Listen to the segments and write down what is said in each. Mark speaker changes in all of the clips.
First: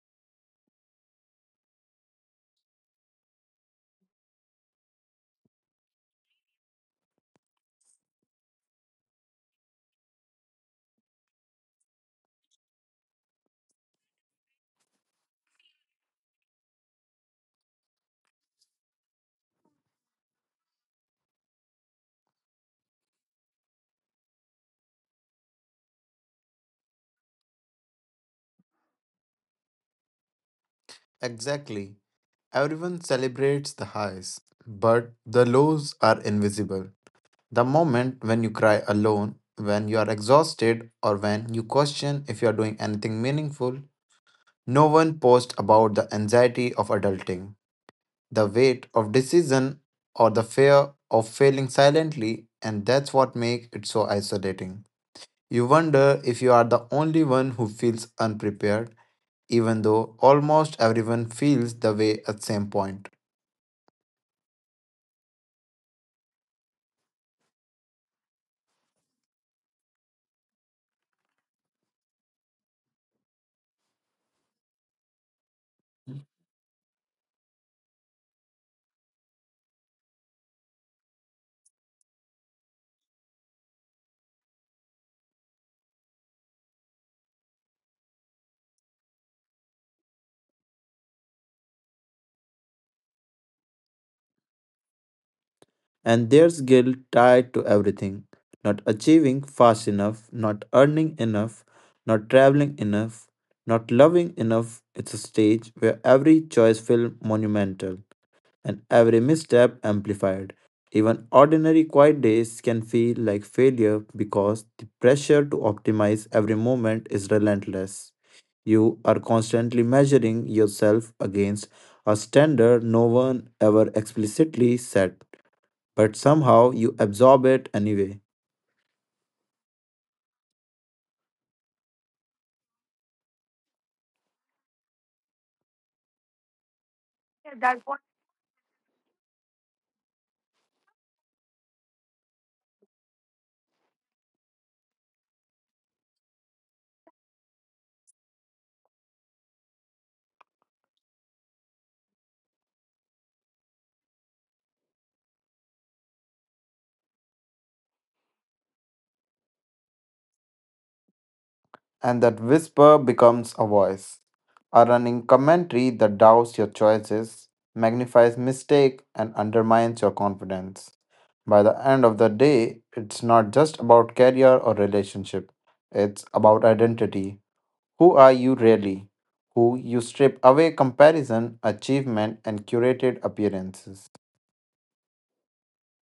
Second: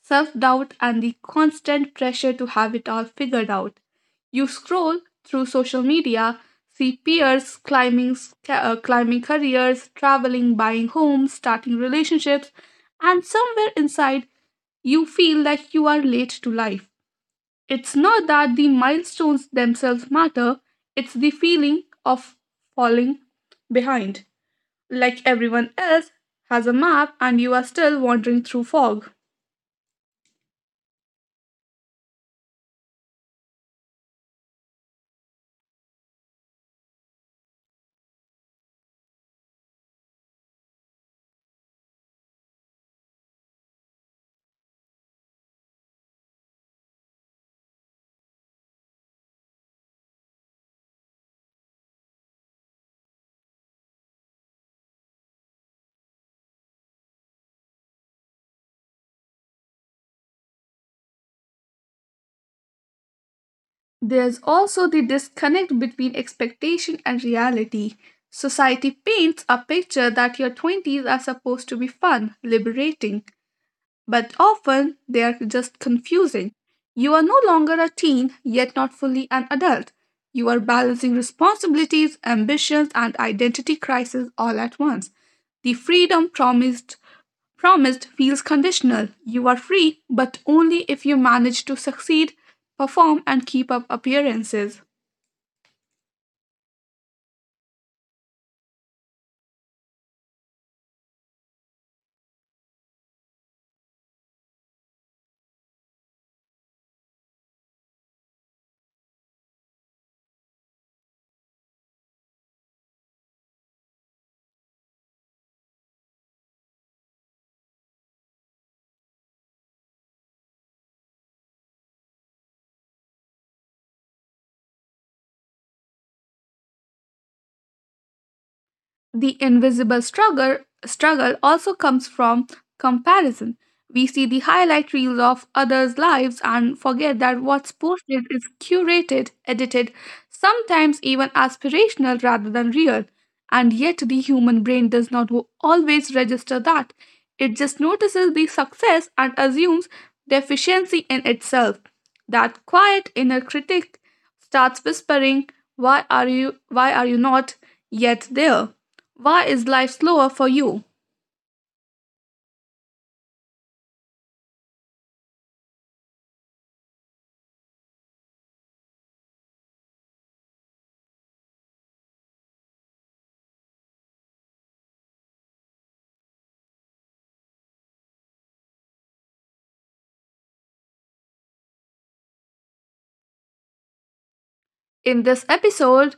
Speaker 1: self doubt, and the constant pressure to have it all figured out. You scroll through social media, see peers climbing careers, traveling, buying homes, starting relationships, and somewhere inside you feel like you are late to life. It's not that the milestones themselves matter, it's the feeling of falling behind. Like everyone else has a map and you are still wandering through fog.
Speaker 2: Exactly. Everyone celebrates the highs, but the lows are invisible. The moment when you cry alone, when you are exhausted, or when you question if you are doing anything meaningful, no one posts about the anxiety of adulting, the weight of decision, or the fear of failing silently, and that's what makes it so isolating. You wonder if you are the only one who feels unprepared, even though almost everyone feels the way at same point.
Speaker 1: There's also the disconnect between expectation and reality. Society paints a picture that your 20s are supposed to be fun, liberating, but often they are just confusing. You are no longer a teen, yet not fully an adult. You are balancing responsibilities, ambitions, and identity crisis all at once. The freedom promised feels conditional. You are free, but only if you manage to succeed, perform, and keep up appearances.
Speaker 2: And there's guilt tied to everything not achieving fast enough, not earning enough, not traveling enough, not loving enough. It's a stage where every choice feels monumental and every misstep amplified. Even ordinary quiet days can feel like failure because the pressure to optimize every moment is relentless. You are constantly measuring yourself against a standard no one ever explicitly set but somehow you absorb it anyway.
Speaker 1: The invisible struggle also comes from comparison. We see the highlight reels of others' lives and forget that what's posted is curated, edited, sometimes even aspirational rather than real. And yet the human brain does not always register that. It just notices the success and assumes deficiency in itself. That quiet inner critic starts whispering, "Why are you why are you not yet there? Why is life slower for you?"
Speaker 2: And that whisper becomes a voice, a running commentary that doubts your choices, magnifies mistake, and undermines your confidence. By the end of the day, it's not just about career or relationship. It's about identity. Who are you really? Who you strip away comparison, achievement, and curated appearances.
Speaker 1: In this episode,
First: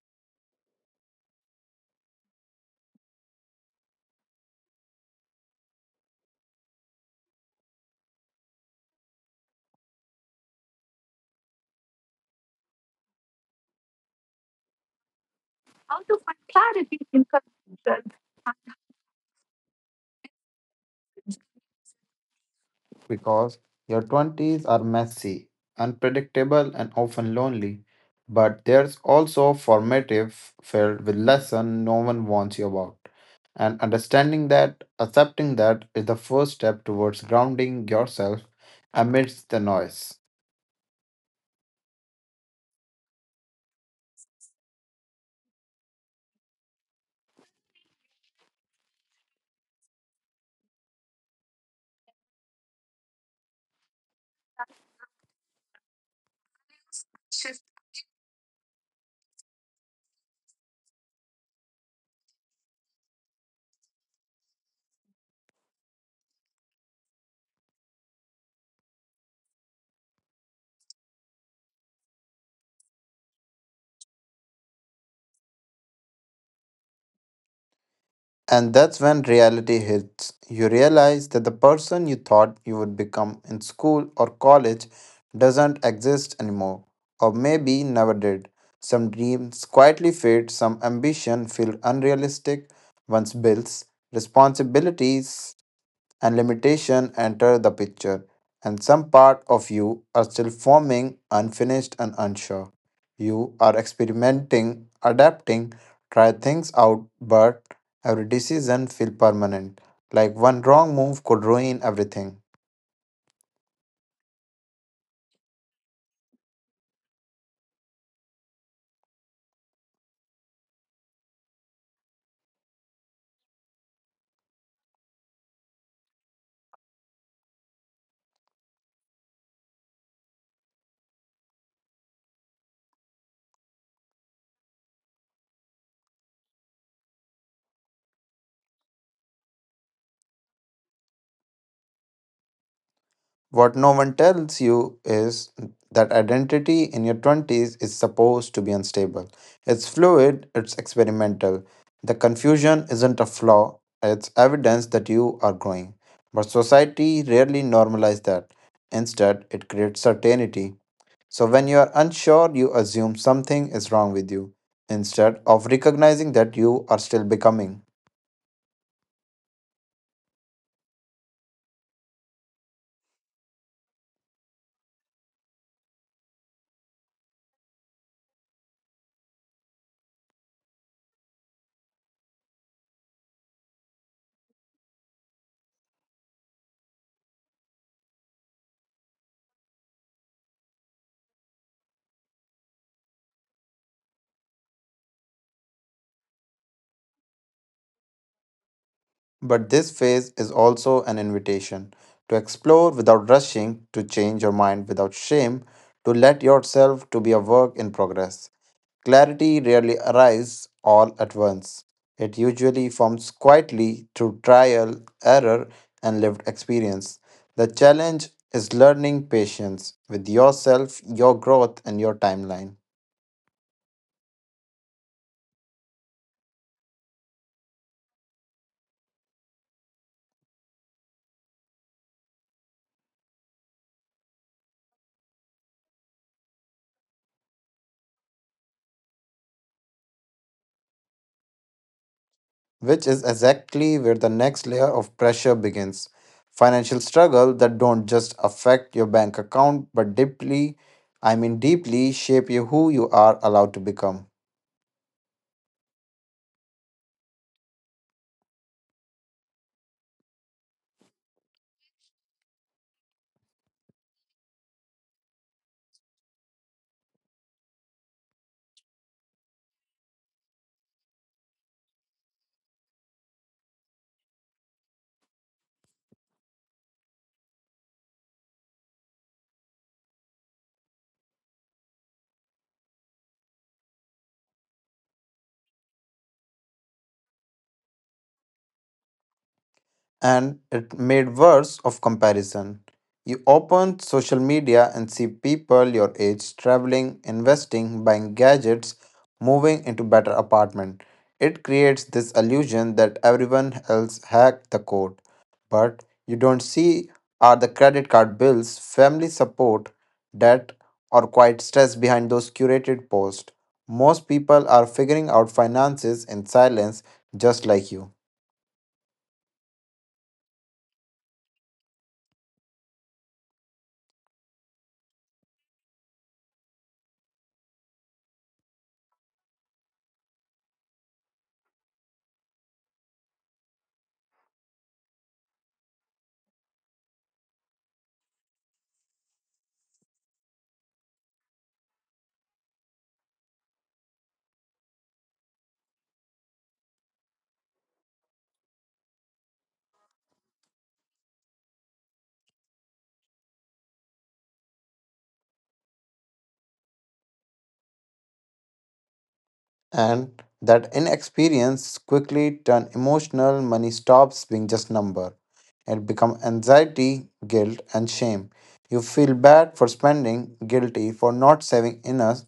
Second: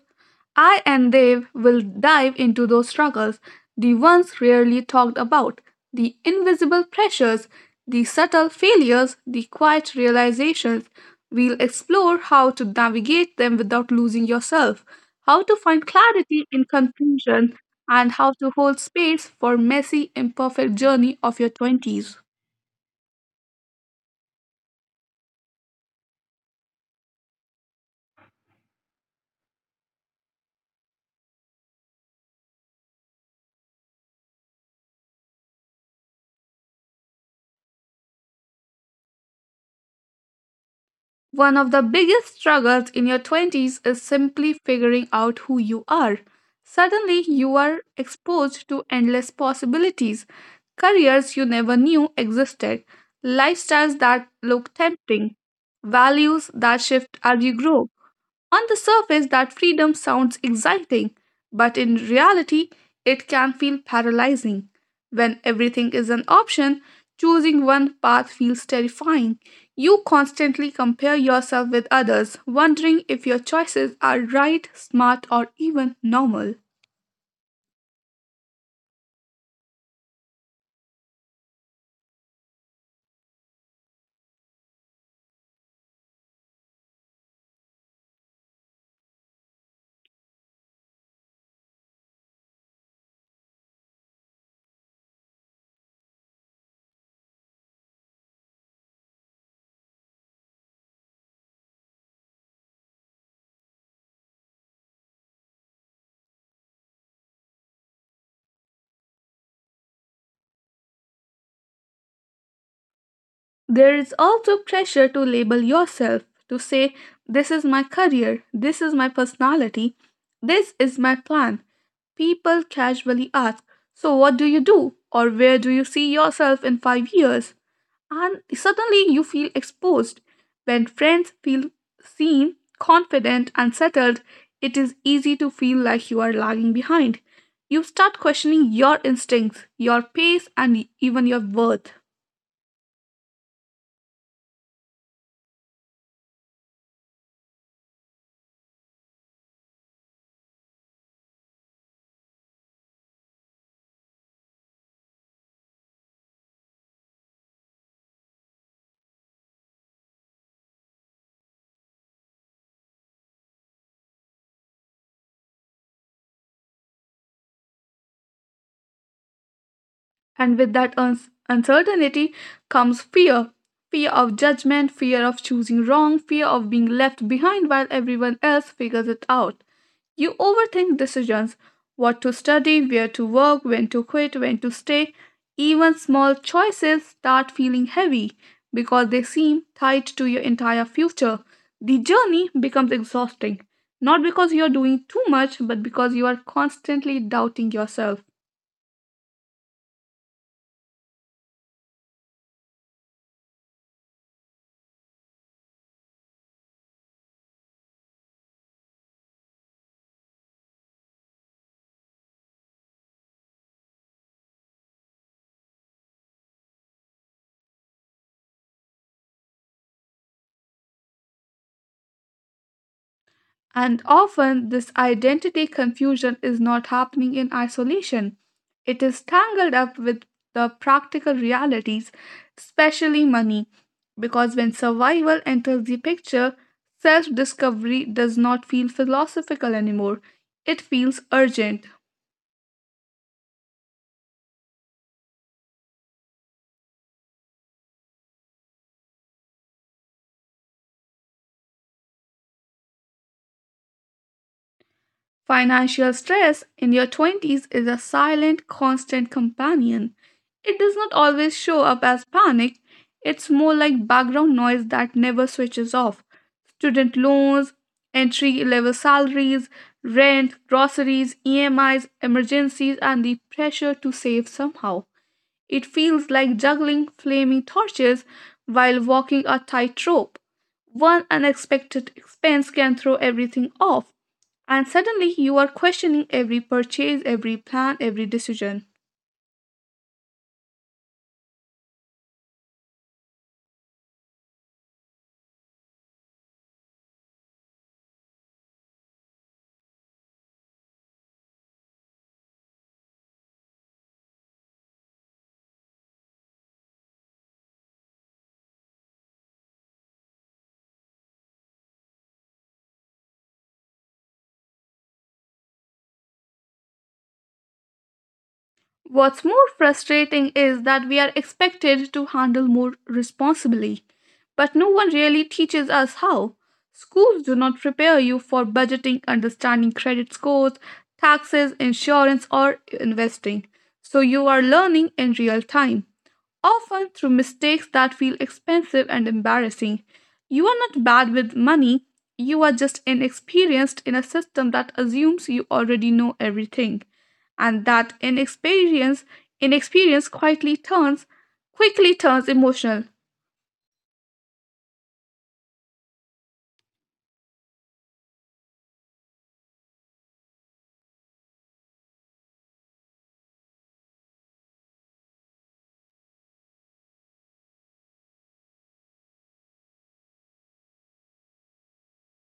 Speaker 1: I and Dev will dive into those struggles, the ones rarely talked about, the invisible pressures, the subtle failures, the quiet realizations. We'll explore how to navigate them without losing yourself, how to find clarity in confusion, and how to hold space for messy, imperfect journey of your 20s.
Speaker 2: Because your 20s are messy, unpredictable, and often lonely. But there's also formative, filled with lessons no one warns you about. And understanding that, accepting that, is the first step towards grounding yourself amidst the noise.
Speaker 1: One of the biggest struggles in your 20s is simply figuring out who you are. Suddenly, you are exposed to endless possibilities, careers you never knew existed, lifestyles that look tempting, values that shift as you grow. On the surface, that freedom sounds exciting, but in reality, it can feel paralyzing. When everything is an option, choosing one path feels terrifying. You constantly compare yourself with others, wondering if your choices are right, smart, or even normal.
Speaker 2: And that's when reality hits. You realize that the person you thought you would become in school or college doesn't exist anymore, or maybe never did. Some dreams quietly fade, some ambition feel unrealistic once bills, responsibilities and limitation enter the picture, and some part of you are still forming, unfinished, and unsure. You are experimenting, adapting, try things out, but every decision feels permanent, like one wrong move could ruin everything.
Speaker 1: There is also pressure to label yourself, to say, "This is my career, this is my personality, this is my plan." People casually ask, "So what do you do?" or "Where do you see yourself in 5 years?" And suddenly you feel exposed. When friends feel seen, confident, and settled, it is easy to feel like you are lagging behind. You start questioning your instincts, your pace, and even your worth.
Speaker 2: What no one tells you is that identity in your 20s is supposed to be unstable. It's fluid, it's experimental. The confusion isn't a flaw, it's evidence that you are growing. But society rarely normalizes that. Instead, it creates certainty. So when you are unsure, you assume something is wrong with you, instead of recognizing that you are still becoming.
Speaker 1: And with that uncertainty comes fear fear of judgment, fear of choosing wrong, fear of being left behind while everyone else figures it out. You overthink decisions what to study, where to work, when to quit, when to stay. Even small choices start feeling heavy because they seem tied to your entire future. The journey becomes exhausting, not because you're doing too much, but because you are constantly doubting yourself.
Speaker 2: But this phase is also an invitation to explore without rushing, to change your mind without shame, to let yourself to be a work in progress. Clarity rarely arrives all at once. It usually forms quietly through trial, error, and lived experience. The challenge is learning patience with yourself, your growth, and your timeline.
Speaker 1: And often, this identity confusion is not happening in isolation. It is tangled up with the practical realities, especially money, because when survival enters the picture, self discovery does not feel philosophical anymore. It feels urgent.
Speaker 2: Which is exactly where the next layer of pressure begins. Financial struggle that don't just affect your bank account but deeply, I mean deeply shape you who you are allowed to become.
Speaker 1: Financial stress in your 20s is a silent, constant companion. It does not always show up as panic, it's more like background noise that never switches off. Student loans, entry level salaries, rent, groceries, EMIs, emergencies, and the pressure to save somehow. It feels like juggling flaming torches while walking a tightrope. One unexpected expense can throw everything off, and suddenly you are questioning every purchase, every plan, every decision.
Speaker 2: And it made worse of comparison. You open social media and see people your age traveling, investing, buying gadgets, moving into better apartment. It creates this illusion that everyone else hacked the code, but you don't see are the credit card bills, family support, debt, or quiet stress behind those curated posts. Most people are figuring out finances in silence just like you.
Speaker 1: What's more frustrating is that we are expected to handle more responsibly, but no one really teaches us how. Schools do not prepare you for budgeting, understanding credit scores, taxes, insurance, or investing, so you are learning in real time often through mistakes that feel expensive and embarrassing. You are not bad with money, you are just inexperienced in a system that assumes you already know everything. And that inexperience quietly turns quickly turns emotional.
Speaker 2: And that inexperience quickly turn emotional money stops being just number, it become anxiety guilt and shame. You feel bad for spending guilty for not saving enough,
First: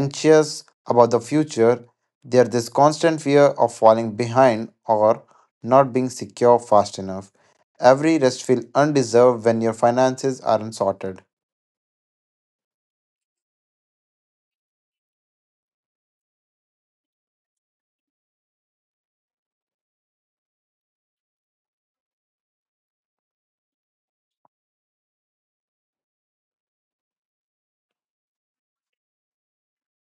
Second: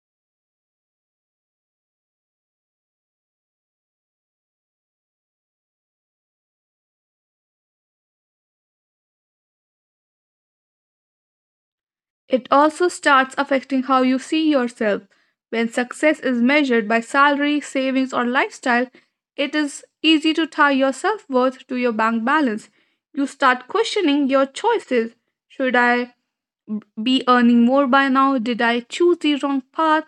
Speaker 2: anxious about the future. There's this constant fear of falling behind or not being secure fast enough, every rest feels undeserved when your finances aren't sorted.
Speaker 1: It also starts affecting how you see yourself. When success is measured by salary, savings, or lifestyle, it is easy to tie your self worth to your bank balance. You start questioning your choices. Should I be earning more by now? Did I choose the wrong path?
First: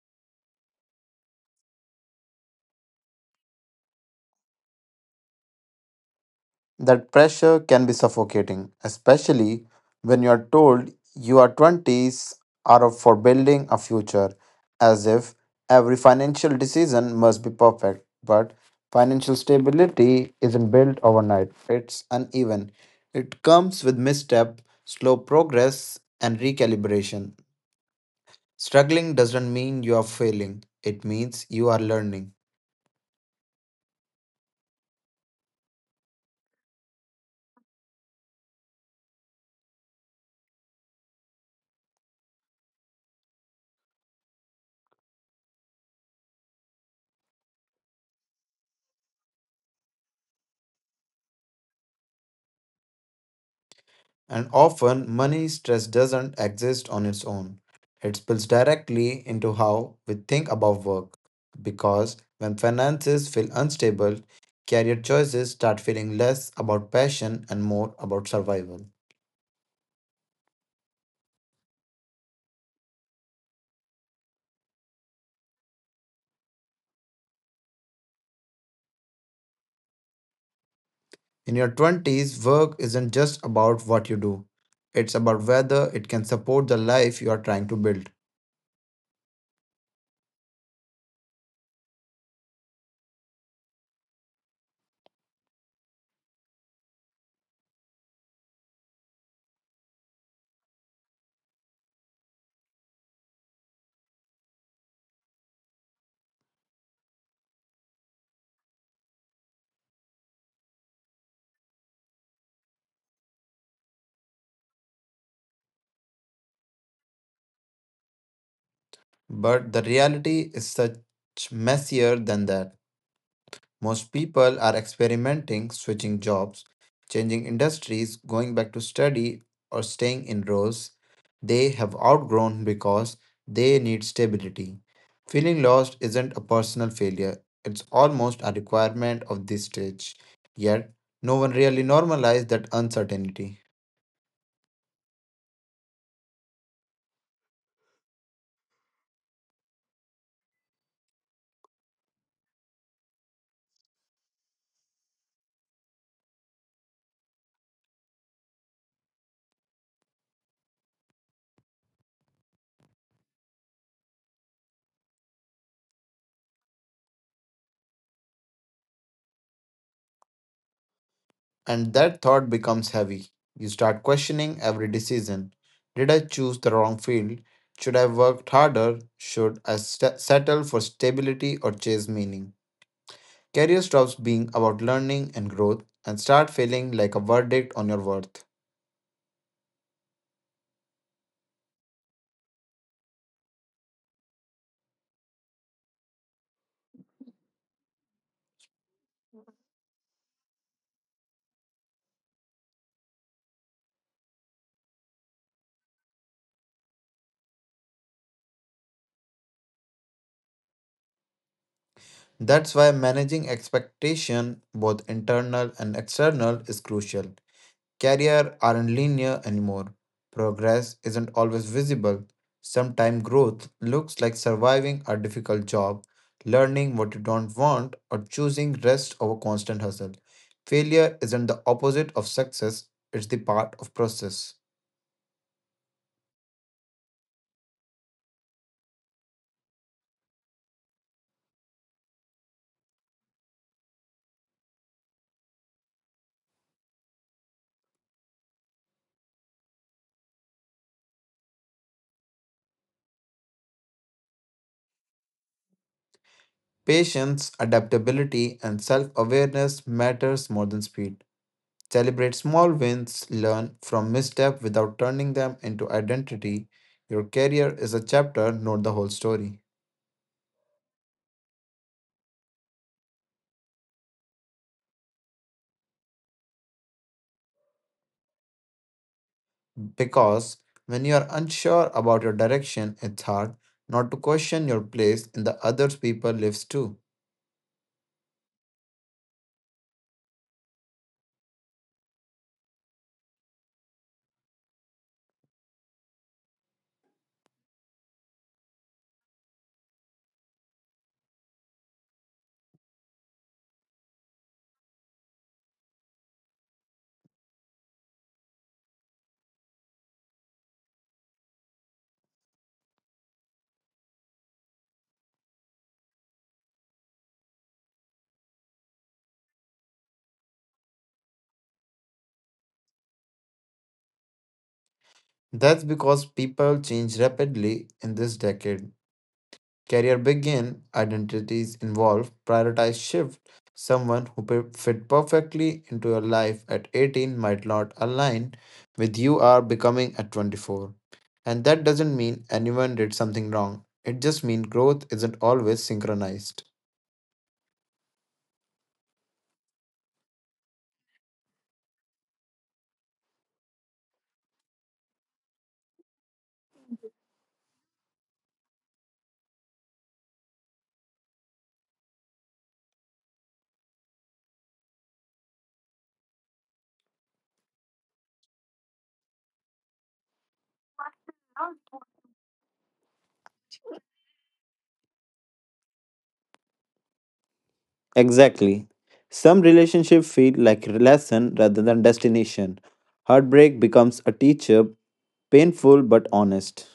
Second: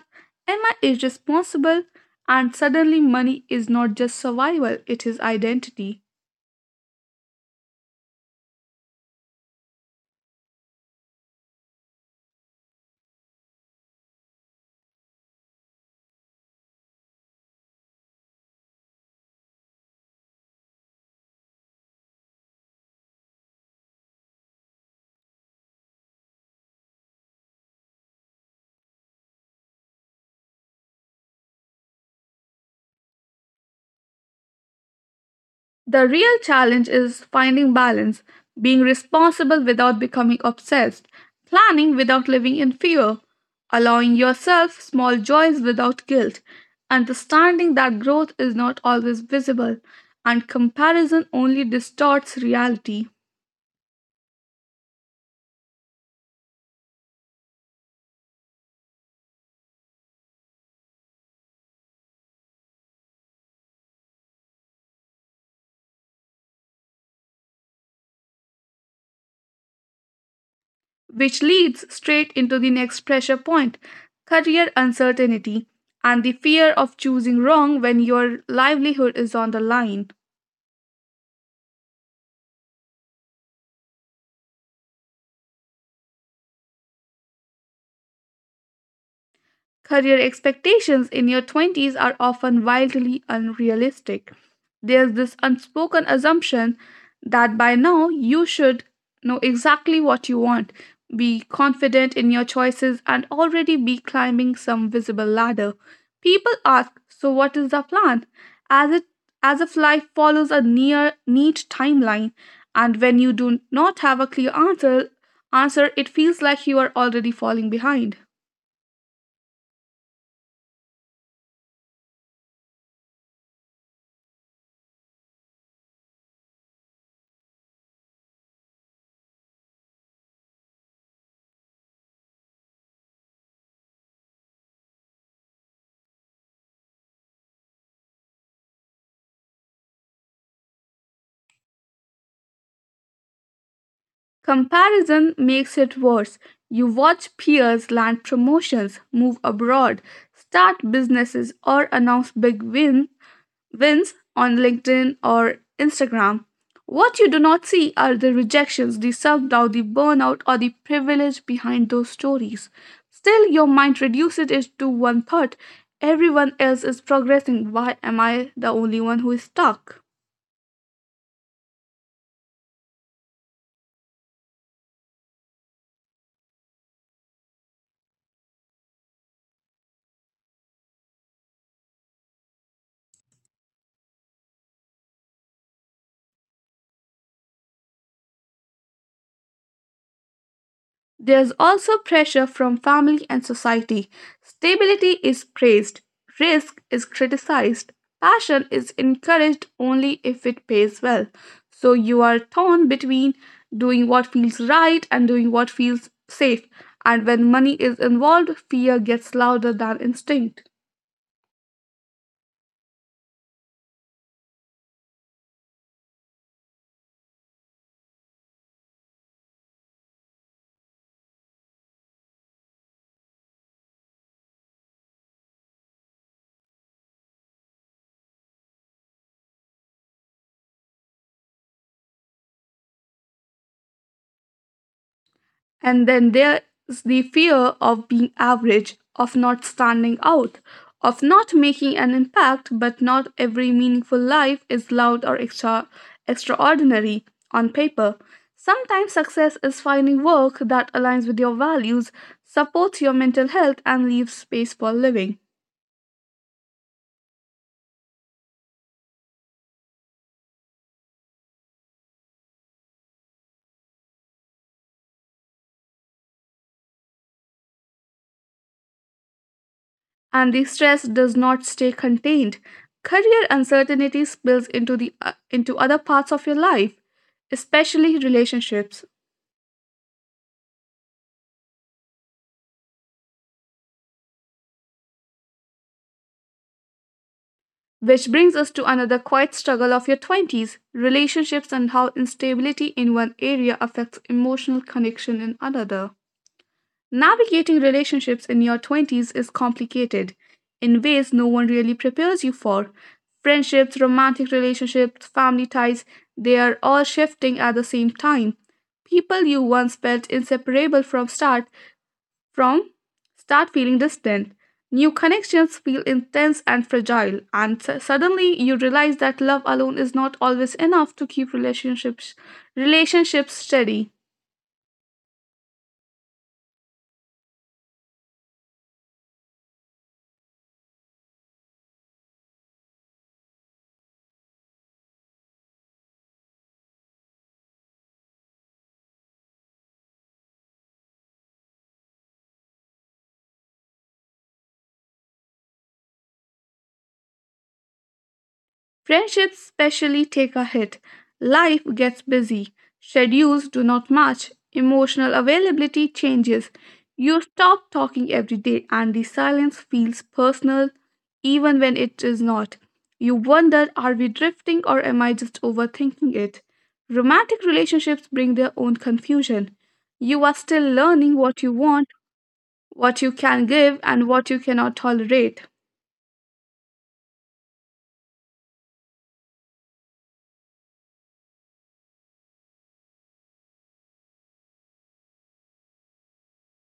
Speaker 1: Am I irresponsible? And suddenly, money is not just survival, it is identity.
Speaker 2: That pressure can be suffocating, especially when you are told your 20s are up for building a future, as if every financial decision must be perfect. But financial stability isn't built overnight, it's uneven. It comes with misstep, slow progress, and recalibration. Struggling doesn't mean you are failing, it means you are learning.
Speaker 1: The real challenge is finding balance, being responsible without becoming obsessed, planning without living in fear, allowing yourself small joys without guilt, understanding that growth is not always visible, and comparison only distorts reality,
Speaker 2: And often, money stress doesn't exist on its own. It spills directly into how we think about work. Because when finances feel unstable, career choices start feeling less about passion and more about survival.
Speaker 1: which leads straight into the next pressure point career uncertainty and the fear of choosing wrong when your livelihood is on the line.
Speaker 2: In your 20s, work isn't just about what you do, it's about whether it can support the life you are trying to build.
Speaker 1: Career expectations in your 20s are often wildly unrealistic. There's this unspoken assumption that by now you should know exactly what you want, be confident in your choices, and already be climbing some visible ladder. People ask, "So, what is the plan?" As, it, as if life follows a near neat timeline, and when you do not have a clear answer, it feels like you are already falling behind.
Speaker 2: But the reality is such messier than that. Most people are experimenting, switching jobs, changing industries, going back to study, or staying in roles they have outgrown because they need stability. Feeling lost isn't a personal failure, it's almost a requirement of this stage. Yet, no one really normalizes that uncertainty.
Speaker 1: Comparison makes it worse. You watch peers land promotions, move abroad, start businesses, or announce wins on LinkedIn or Instagram. What you do not see are the rejections, the self doubt, the burnout, or the privilege behind those stories. Still, your mind reduces it to one thought everyone else is progressing. Why am I the only one who is stuck?
Speaker 2: And that thought becomes heavy. You start questioning every decision. Did I choose the wrong field? Should I have worked harder? Should I settle for stability or chase meaning? Career stops being about learning and growth and start feeling like a verdict on your worth.
Speaker 1: There's also pressure from family and society. Stability is praised, risk is criticized, passion is encouraged only if it pays well. So you are torn between doing what feels right and doing what feels safe. And when money is involved, fear gets louder than instinct.
Speaker 2: That's why managing expectation, both internal and external, is crucial. Career aren't linear anymore. Progress isn't always visible. Sometimes growth looks like surviving a difficult job, learning what you don't want, or choosing rest over constant hustle. Failure isn't the opposite of success, it's the part of process.
Speaker 1: And then there's the fear of being average, of not standing out, of not making an impact, but not every meaningful life is loud or extraordinary on paper. Sometimes success is finding work that aligns with your values, supports your mental health, and leaves space for living.
Speaker 2: Patience, adaptability, and self-awareness matters more than speed. Celebrate small wins, learn from misstep without turning them into identity. Your career is a chapter, not the whole story.
Speaker 1: And the stress does not stay contained. Career uncertainty spills into other parts of your life, especially relationships.
Speaker 2: Because when you are unsure about your direction, it's hard not to question your place in the other people's lives too.
Speaker 1: Which brings us to another quiet struggle of your 20s relationships and how instability in one area affects emotional connection in another. Navigating relationships in your 20s is complicated in ways no one really prepares you for. Friendships, romantic relationships, family ties, they are all shifting at the same time. People you once felt inseparable from start feeling distant, new connections feel intense and fragile, and suddenly you realize that love alone is not always enough to keep relationships steady.
Speaker 2: That's because people change rapidly in this decade. Career begin, identities involve, prioritize shift. Someone who fit perfectly into your life at 18 might not align with you are becoming at 24. And that doesn't mean anyone did something wrong. It just means growth isn't always synchronized.
Speaker 1: Friendships especially take a hit. Life gets busy, schedules do not match, emotional availability changes. You stop talking every day, and the silence feels personal even when it is not. You wonder, are we drifting or am I just overthinking it? Romantic relationships bring their own confusion. You are still learning what you want, what you can give, and what you cannot tolerate.
Speaker 2: Exactly. Some relationships feel like lesson rather than destination. Heartbreak becomes a teacher, painful but honest.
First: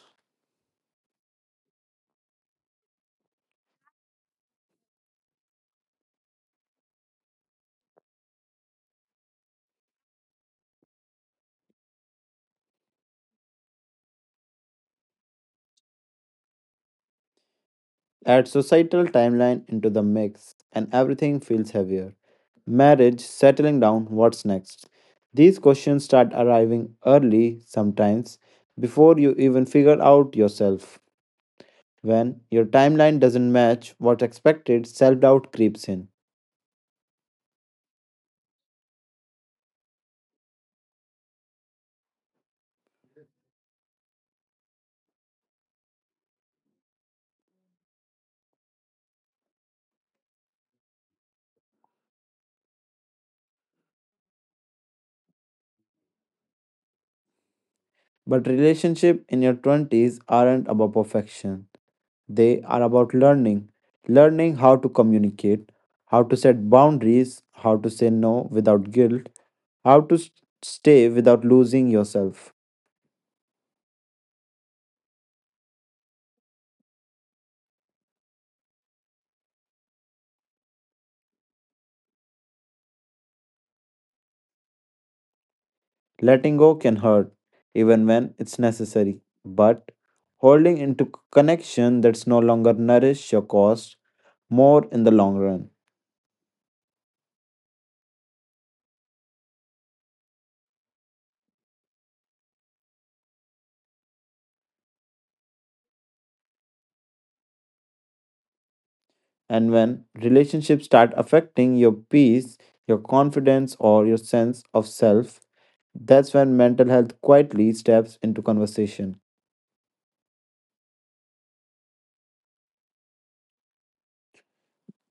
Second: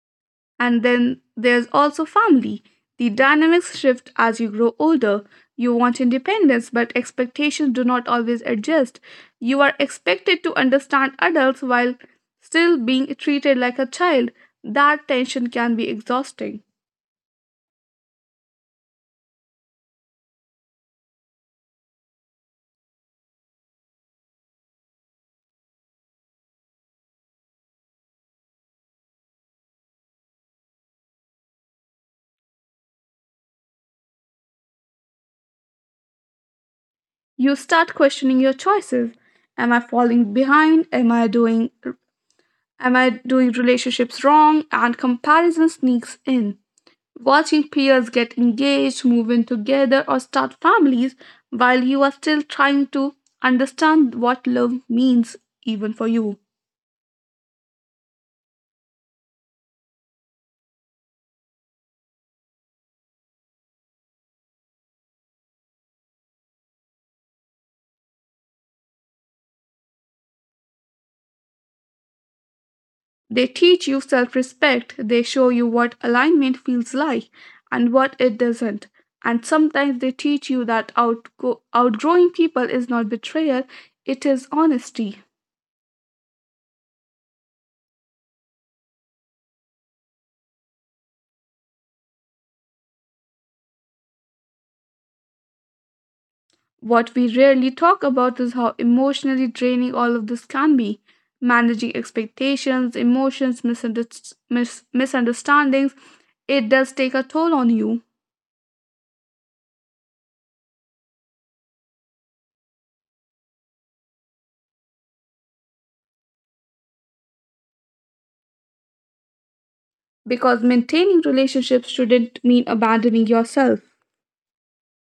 Speaker 1: And then there's also family. The dynamics shift as you grow older. You want independence, but expectations do not always adjust. You are expected to understand adults while still being treated like a child. That tension can be exhausting.
Speaker 2: Add societal timeline into the mix, and everything feels heavier. Marriage, settling down, what's next? These questions start arriving early, sometimes before you even figure out yourself. When your timeline doesn't match what's expected, self doubt creeps in.
Speaker 1: You start questioning your choices. Am I falling behind? Am I doing relationships wrong? And comparison sneaks in. Watching peers get engaged, move in together, or start families while you are still trying to understand what love means, even for you.
Speaker 2: But relationships in your 20s aren't about perfection, they are about learning. Learning how to communicate, how to set boundaries, how to say no without guilt, how to stay without losing yourself.
Speaker 1: They teach you self respect, they show you what alignment feels like and what it doesn't. And sometimes they teach you that outgrowing people is not betrayal, it is honesty.
Speaker 2: Letting go can hurt, even when it's necessary. But holding into connection that's no longer nourish your cost more in the long run.
Speaker 1: What we rarely talk about is how emotionally draining all of this can be. Managing expectations, emotions, misunderstandings, it does take a toll on you.
Speaker 2: And when relationships start affecting your peace, your confidence, or your sense of self, that's when mental health quietly steps into conversation.
Speaker 1: Because maintaining relationships shouldn't mean abandoning yourself.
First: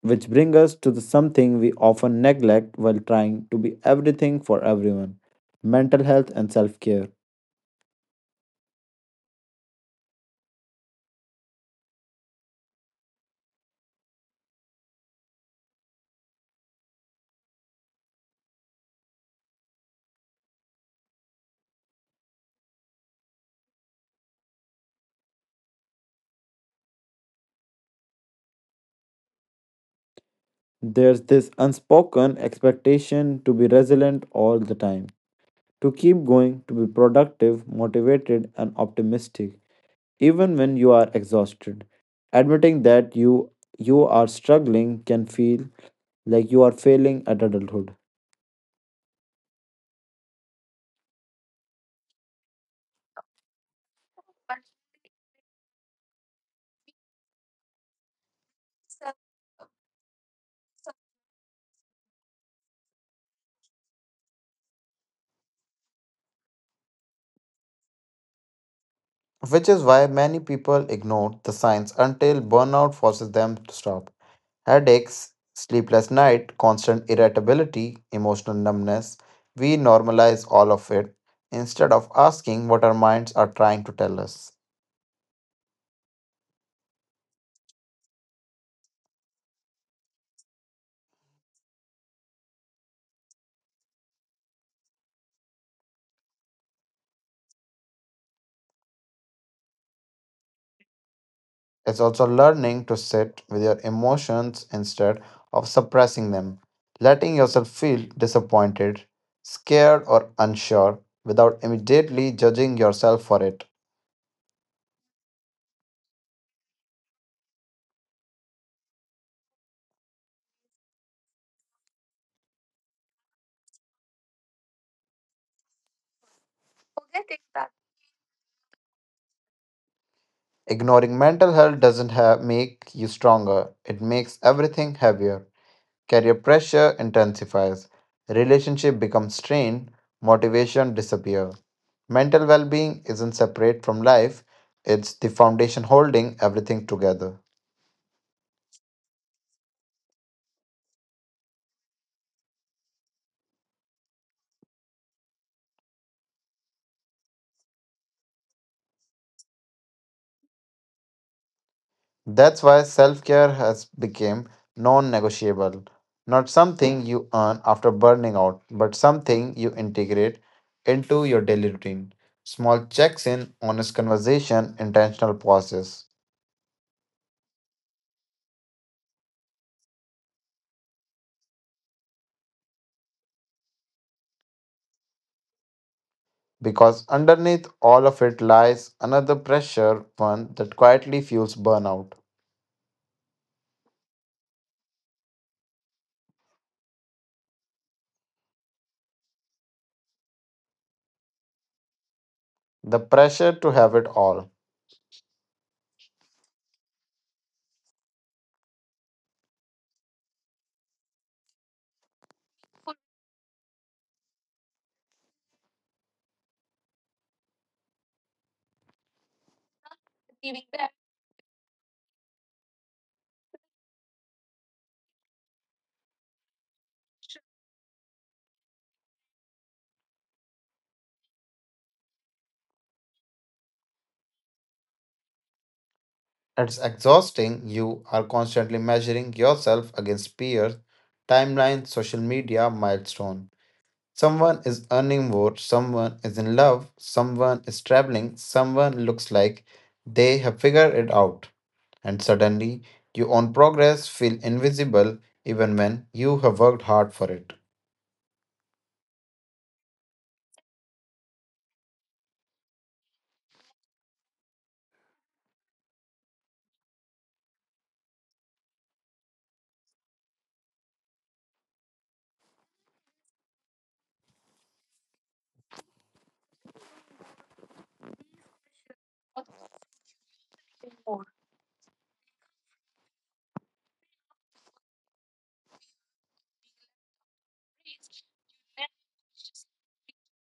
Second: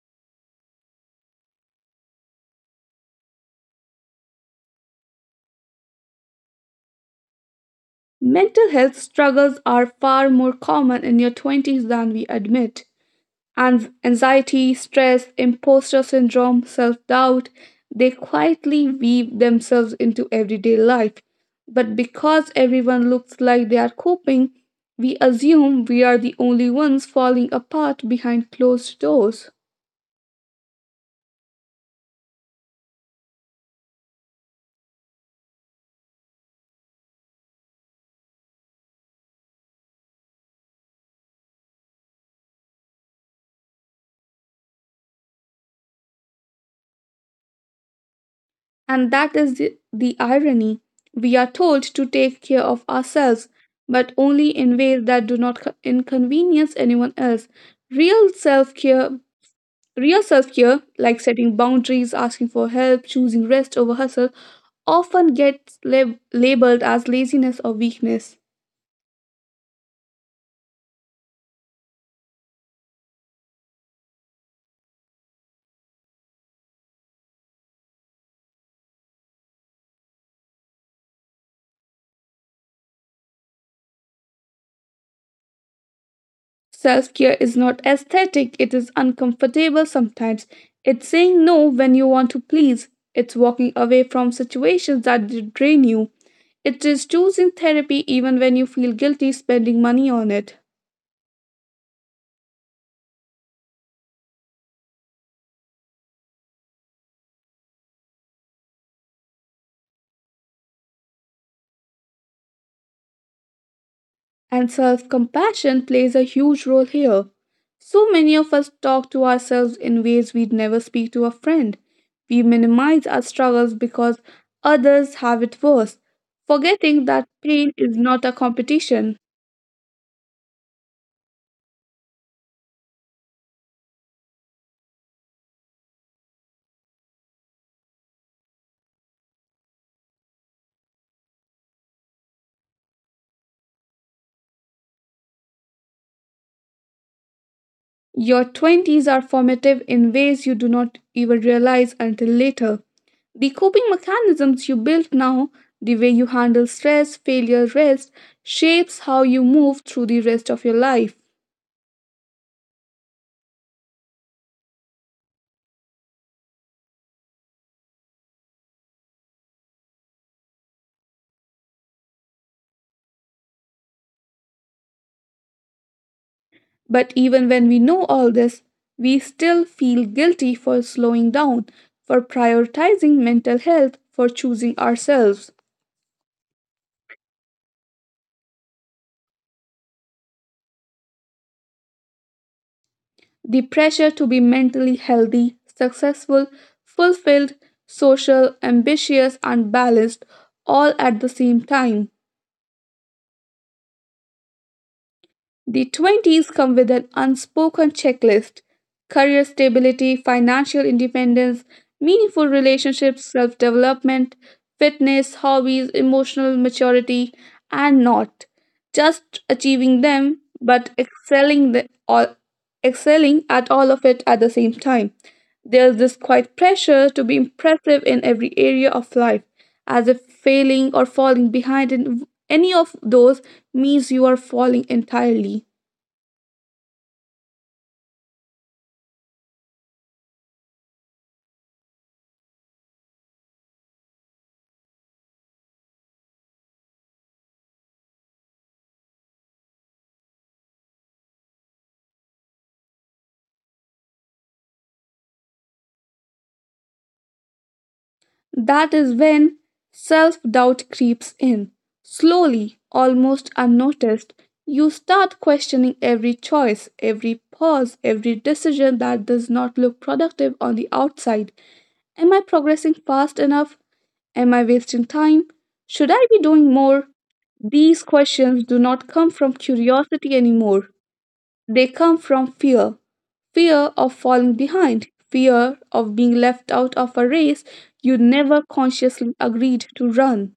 Speaker 2: Which brings us to the something we often neglect while trying to be everything for everyone mental health and self care.
Speaker 1: Mental health struggles are far more common in your 20s than we admit. And anxiety, stress, imposter syndrome, self doubt, they quietly weave themselves into everyday life. But because everyone looks like they are coping, we assume we are the only ones falling apart behind closed doors.
Speaker 2: There's this unspoken expectation to be resilient all the time, to keep going, to be productive, motivated, and optimistic, even when you are exhausted. Admitting that you are struggling can feel like you are failing at adulthood.
Speaker 1: And that is the irony. We are told to take care of ourselves, but only in ways that do not inconvenience anyone else. Real self care Real self care, like setting boundaries, asking for help, choosing rest over hustle, often gets labeled as laziness or weakness.
Speaker 2: Which is why many people ignore the signs until burnout forces them to stop. Headaches, sleepless night, constant irritability, emotional numbness. We normalize all of it instead of asking what our minds are trying to tell us.
Speaker 1: Self care is not aesthetic, it is uncomfortable sometimes. It's saying no when you want to please. It's walking away from situations that drain you. It is choosing therapy even when you feel guilty spending money on it.
Speaker 2: It's also learning to sit with your emotions instead of suppressing them, letting yourself feel disappointed, scared, or unsure without immediately judging yourself for it.
Speaker 1: And self compassion plays a huge role here. So many of us talk to ourselves in ways we'd never speak to a friend. We minimize our struggles because others have it worse, forgetting that pain is not a competition.
Speaker 2: Ignoring mental health doesn't make you stronger, it makes everything heavier. Career pressure intensifies, relationship becomes strained, motivation disappears. Mental well-being isn't separate from life, it's the foundation holding everything together.
Speaker 1: Your 20s are formative in ways you do not even realize until later. The coping mechanisms you build now, the way you handle stress, failure, rest, shapes how you move through the rest of your life.
Speaker 2: That's why self-care has become non-negotiable, not something you earn after burning out, but something you integrate into your daily routine. Small checks in, honest conversation, intentional pauses.
Speaker 1: But even when we know all this, we still feel guilty for slowing down, for prioritizing mental health, for choosing ourselves.
Speaker 2: Because underneath all of it lies another pressure, one that quietly fuels burnout
Speaker 1: The pressure to be mentally healthy, successful, fulfilled, social, ambitious, and balanced all at the same time.
Speaker 2: the pressure to have it all.
Speaker 1: The 20s come with an unspoken checklist: career stability, financial independence, meaningful relationships, self development, fitness, hobbies, emotional maturity, and not just achieving them but excelling at all of it at the same time. There's this quiet pressure to be impressive in every area of life, as if failing or falling behind in any of those means you are falling entirely.
Speaker 2: It's exhausting. You are constantly measuring yourself against peers, timelines, social media, milestone. Someone is earning more, someone is in love, someone is traveling, someone looks like they have figured it out. And suddenly, your own progress feels invisible even when you have worked hard for it.
Speaker 1: That is when self doubt creeps in. Slowly, almost unnoticed, you start questioning every choice, every pause, every decision that does not look productive on the outside. Am I progressing fast enough? Am I wasting time? Should I be doing more? These questions do not come from curiosity anymore. They come from fear, fear of falling behind, fear of being left out of a race you never consciously agreed to run.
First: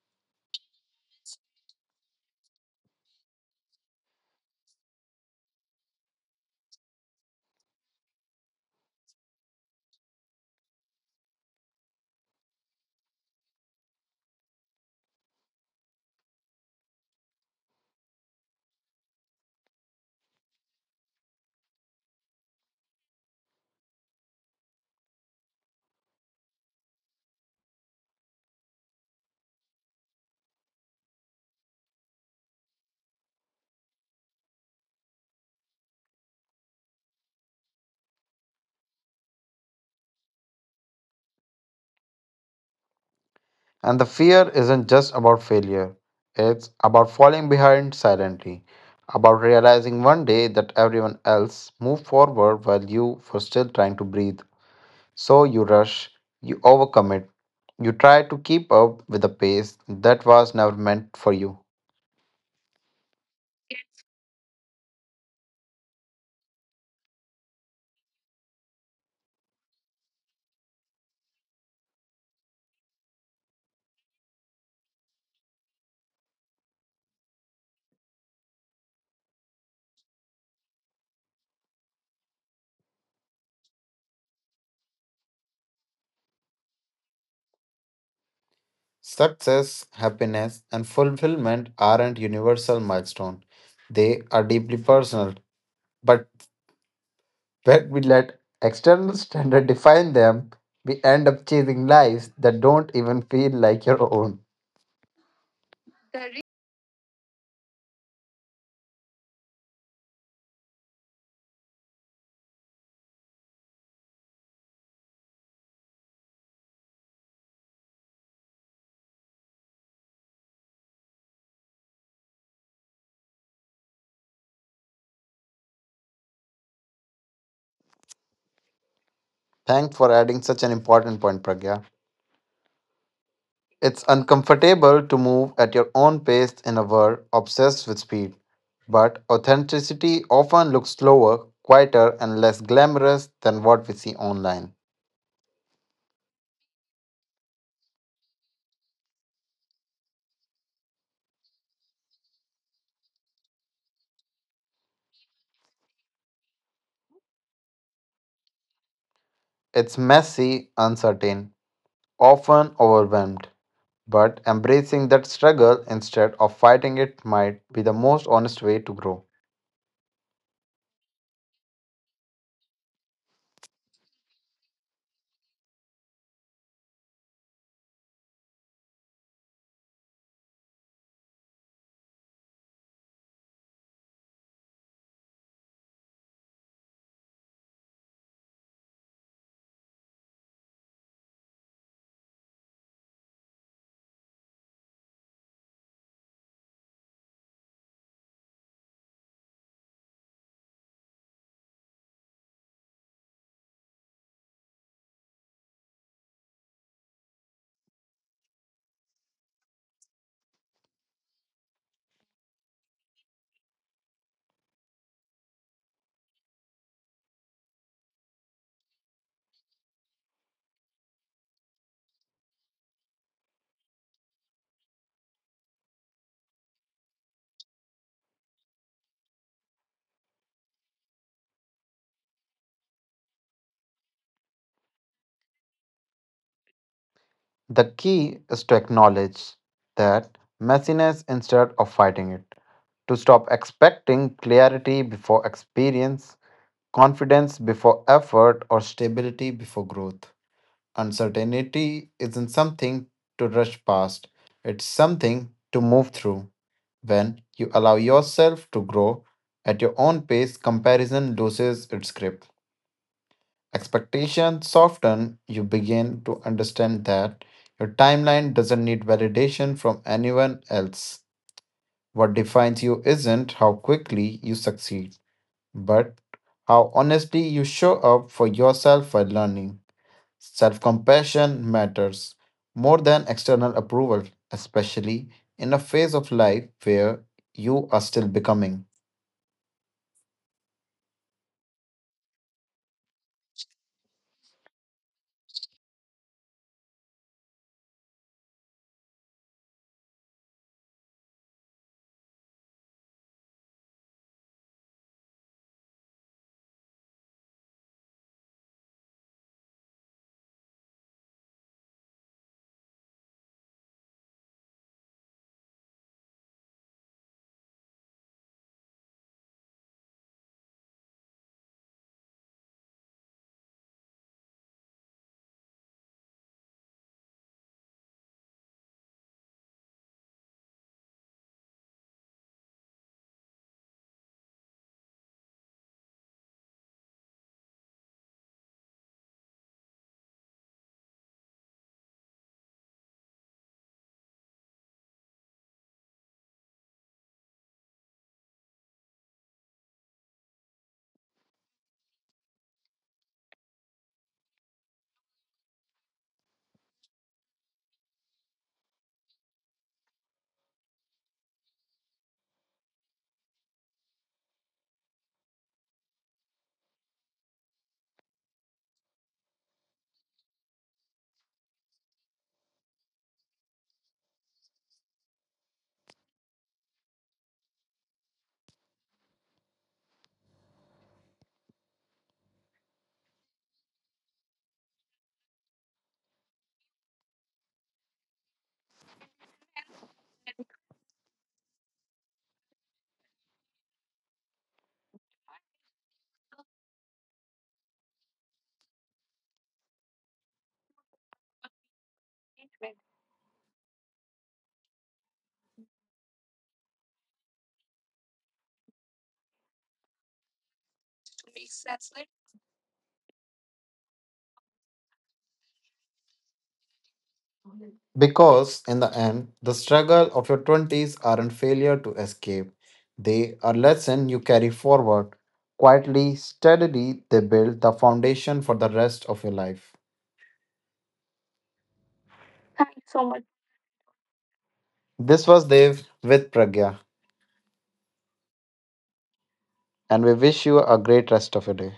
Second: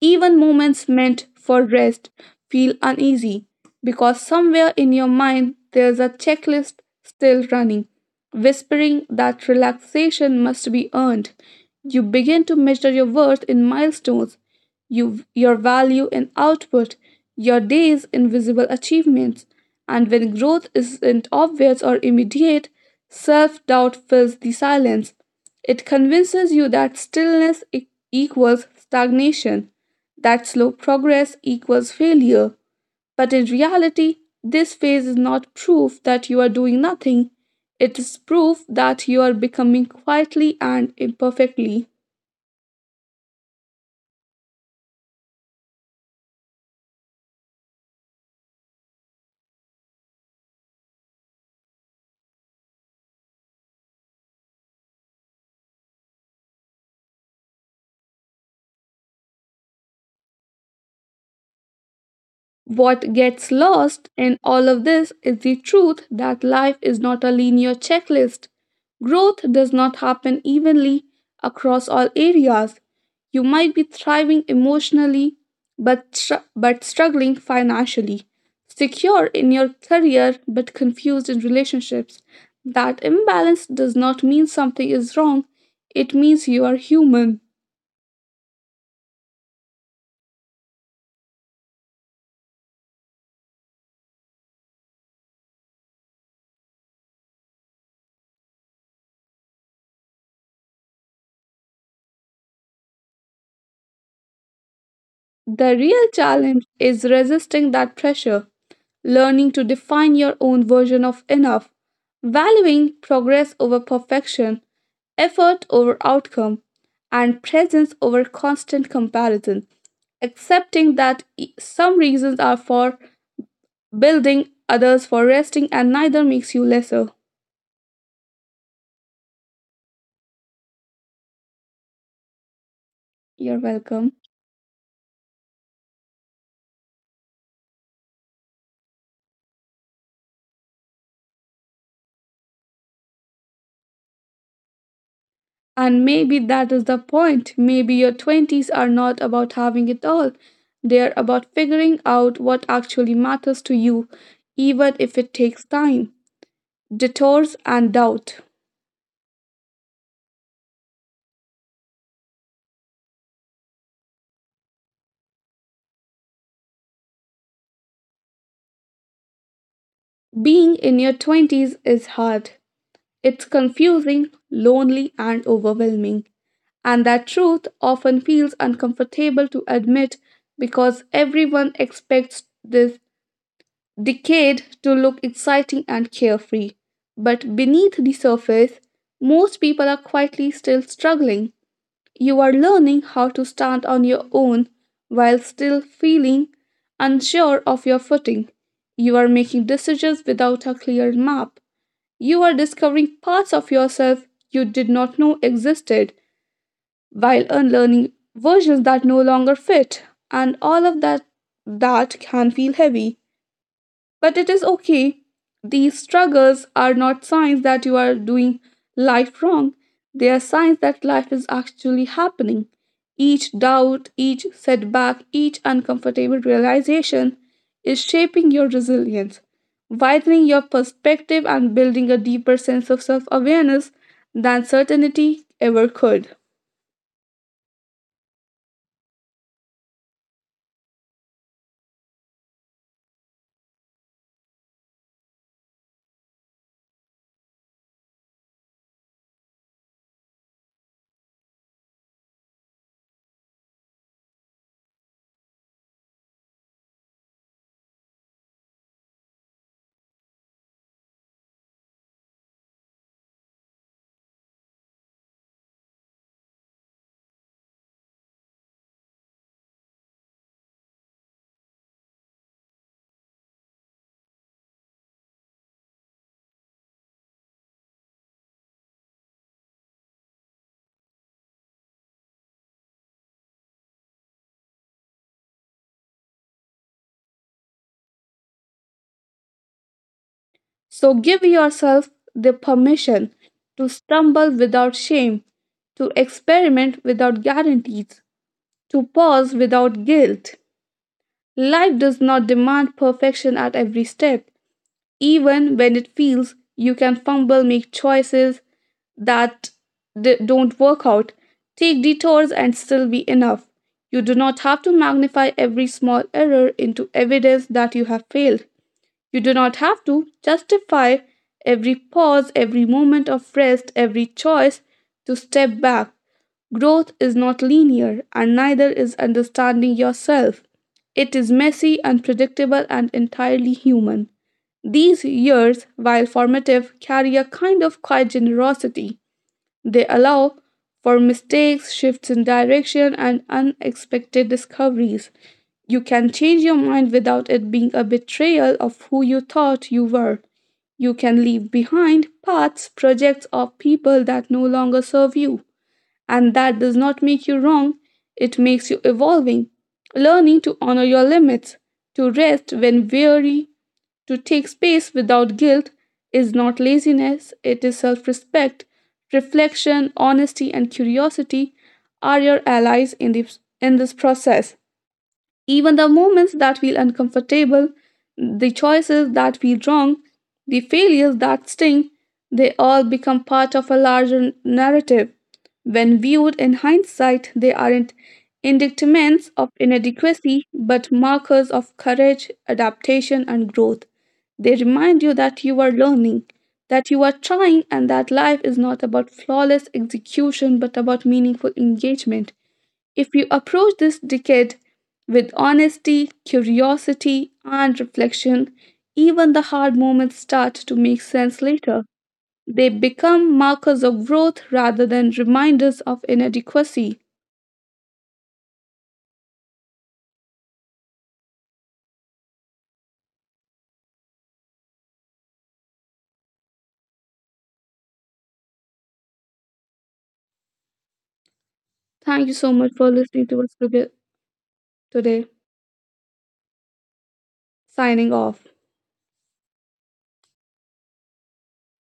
Speaker 1: Even moments meant for rest feel uneasy because somewhere in your mind there's a checklist still running, whispering that relaxation must be earned. You begin to measure your worth in milestones, your value in output, your days in visible achievements. And when growth isn't obvious or immediate, self doubt fills the silence. It convinces you that equals stagnation, that slow progress equals failure. But in reality, this phase is not proof that you are doing nothing. It is proof that you are becoming, quietly and imperfectly.
Speaker 2: And the fear isn't just about failure, it's about falling behind silently, about realizing one day that everyone else moved forward while you were still trying to breathe. So you rush, you overcommit, you try to keep up with the pace that was never meant for you.
Speaker 1: What gets lost in all of this is the truth that life is not a linear checklist. Growth does not happen evenly across all areas. You might be thriving emotionally but struggling financially, secure in your career but confused in relationships. That imbalance does not mean something is wrong, it means you are human.
Speaker 2: Success, happiness, and fulfillment aren't universal milestones, they are deeply personal. But when we let external standards define them, we end up chasing lives that don't even feel like your own.
Speaker 1: The real challenge is resisting that pressure, learning to define your own version of enough, valuing progress over perfection, effort over outcome, and presence over constant comparison, accepting that some reasons are for building, others for resting, and neither makes you lesser.
Speaker 2: Thanks for adding such an important point, Pragya.
Speaker 1: You're
Speaker 2: It's
Speaker 1: welcome.
Speaker 2: uncomfortable to move at your own pace in a world obsessed with speed, but authenticity often looks slower, quieter, and less glamorous than what we see online.
Speaker 1: And maybe that is the point. Maybe your 20s are not about having it all. They're about figuring out what actually matters to you, even if it takes time, detours, and doubt.
Speaker 2: It's messy, uncertain, often overwhelmed. But embracing that struggle instead of fighting it might be the most honest way to grow.
Speaker 1: Being in your 20s is hard. It's confusing, lonely, and overwhelming. And that truth often feels uncomfortable to admit because everyone expects this decade to look exciting and carefree. But beneath the surface, most people are quietly still struggling. You are learning how to stand on your own while still feeling unsure of your footing. You are making decisions without a clear map. You are discovering parts of yourself you did not know existed while unlearning versions that no longer fit. And all of that can feel heavy. But it is okay. These struggles are not signs that you are doing life wrong. They are signs that life is actually happening. Each doubt, each setback, each uncomfortable realization is shaping your resilience, widening your perspective, and building a deeper sense of self awareness than certainty ever could.
Speaker 2: The key is to acknowledge that messiness instead of fighting it, to stop expecting clarity before experience, confidence before effort, or stability before growth. Uncertainty isn't something to rush past, it's something to move through. When you allow yourself to grow at your own pace, comparison loses its grip. Expectations soften, you begin to understand that your timeline doesn't need validation from anyone else. What defines you isn't how quickly you succeed, but how honestly you show up for yourself while learning. Self compassion matters more than external approval, especially in a phase of life where you are still becoming.
Speaker 1: So give yourself the permission to stumble without shame, to experiment without guarantees, to pause without guilt. Life does not demand perfection at every step. Even when it feels you can fumble, make choices that don't work out, take detours and still be enough. You do not have to magnify every small error into evidence that you have failed. You do not have to justify every pause, every moment of rest, every choice to step back. Growth is not linear, and neither is understanding yourself. It is messy, unpredictable, and entirely human. These years, while formative, carry a kind of quiet generosity. They allow for mistakes, shifts in direction, and unexpected discoveries. You can change your mind without it being a betrayal of who you thought you were. You can leave behind paths, projects, or people that no longer serve you. And that does not make you wrong, it makes you evolving, learning to honor your limits, to rest when weary, to take space without guilt is not laziness, it is self respect. Reflection, honesty, and curiosity are your allies in in this process. Even the moments that feel uncomfortable, the choices that feel wrong, the failures that sting, they all become part of a larger narrative. When viewed in hindsight, they aren't indictments of inadequacy, but markers of courage, adaptation, and growth. They remind you that you are learning, that you are trying, and that life is not about flawless execution but about meaningful engagement. If you approach this decade with honesty, curiosity, and reflection, even the hard moments start to make sense later. They become markers of growth rather than reminders of inadequacy.
Speaker 2: Because in the end, the struggle of your 20s aren't failure to escape. They are lesson you carry forward. Quietly, steadily, they build the foundation for the rest of your life.
Speaker 1: Thank you so much for listening to us today.
Speaker 2: This was Dev with Pragya,
Speaker 1: Signing off.
Speaker 2: and we wish you a great rest of your day.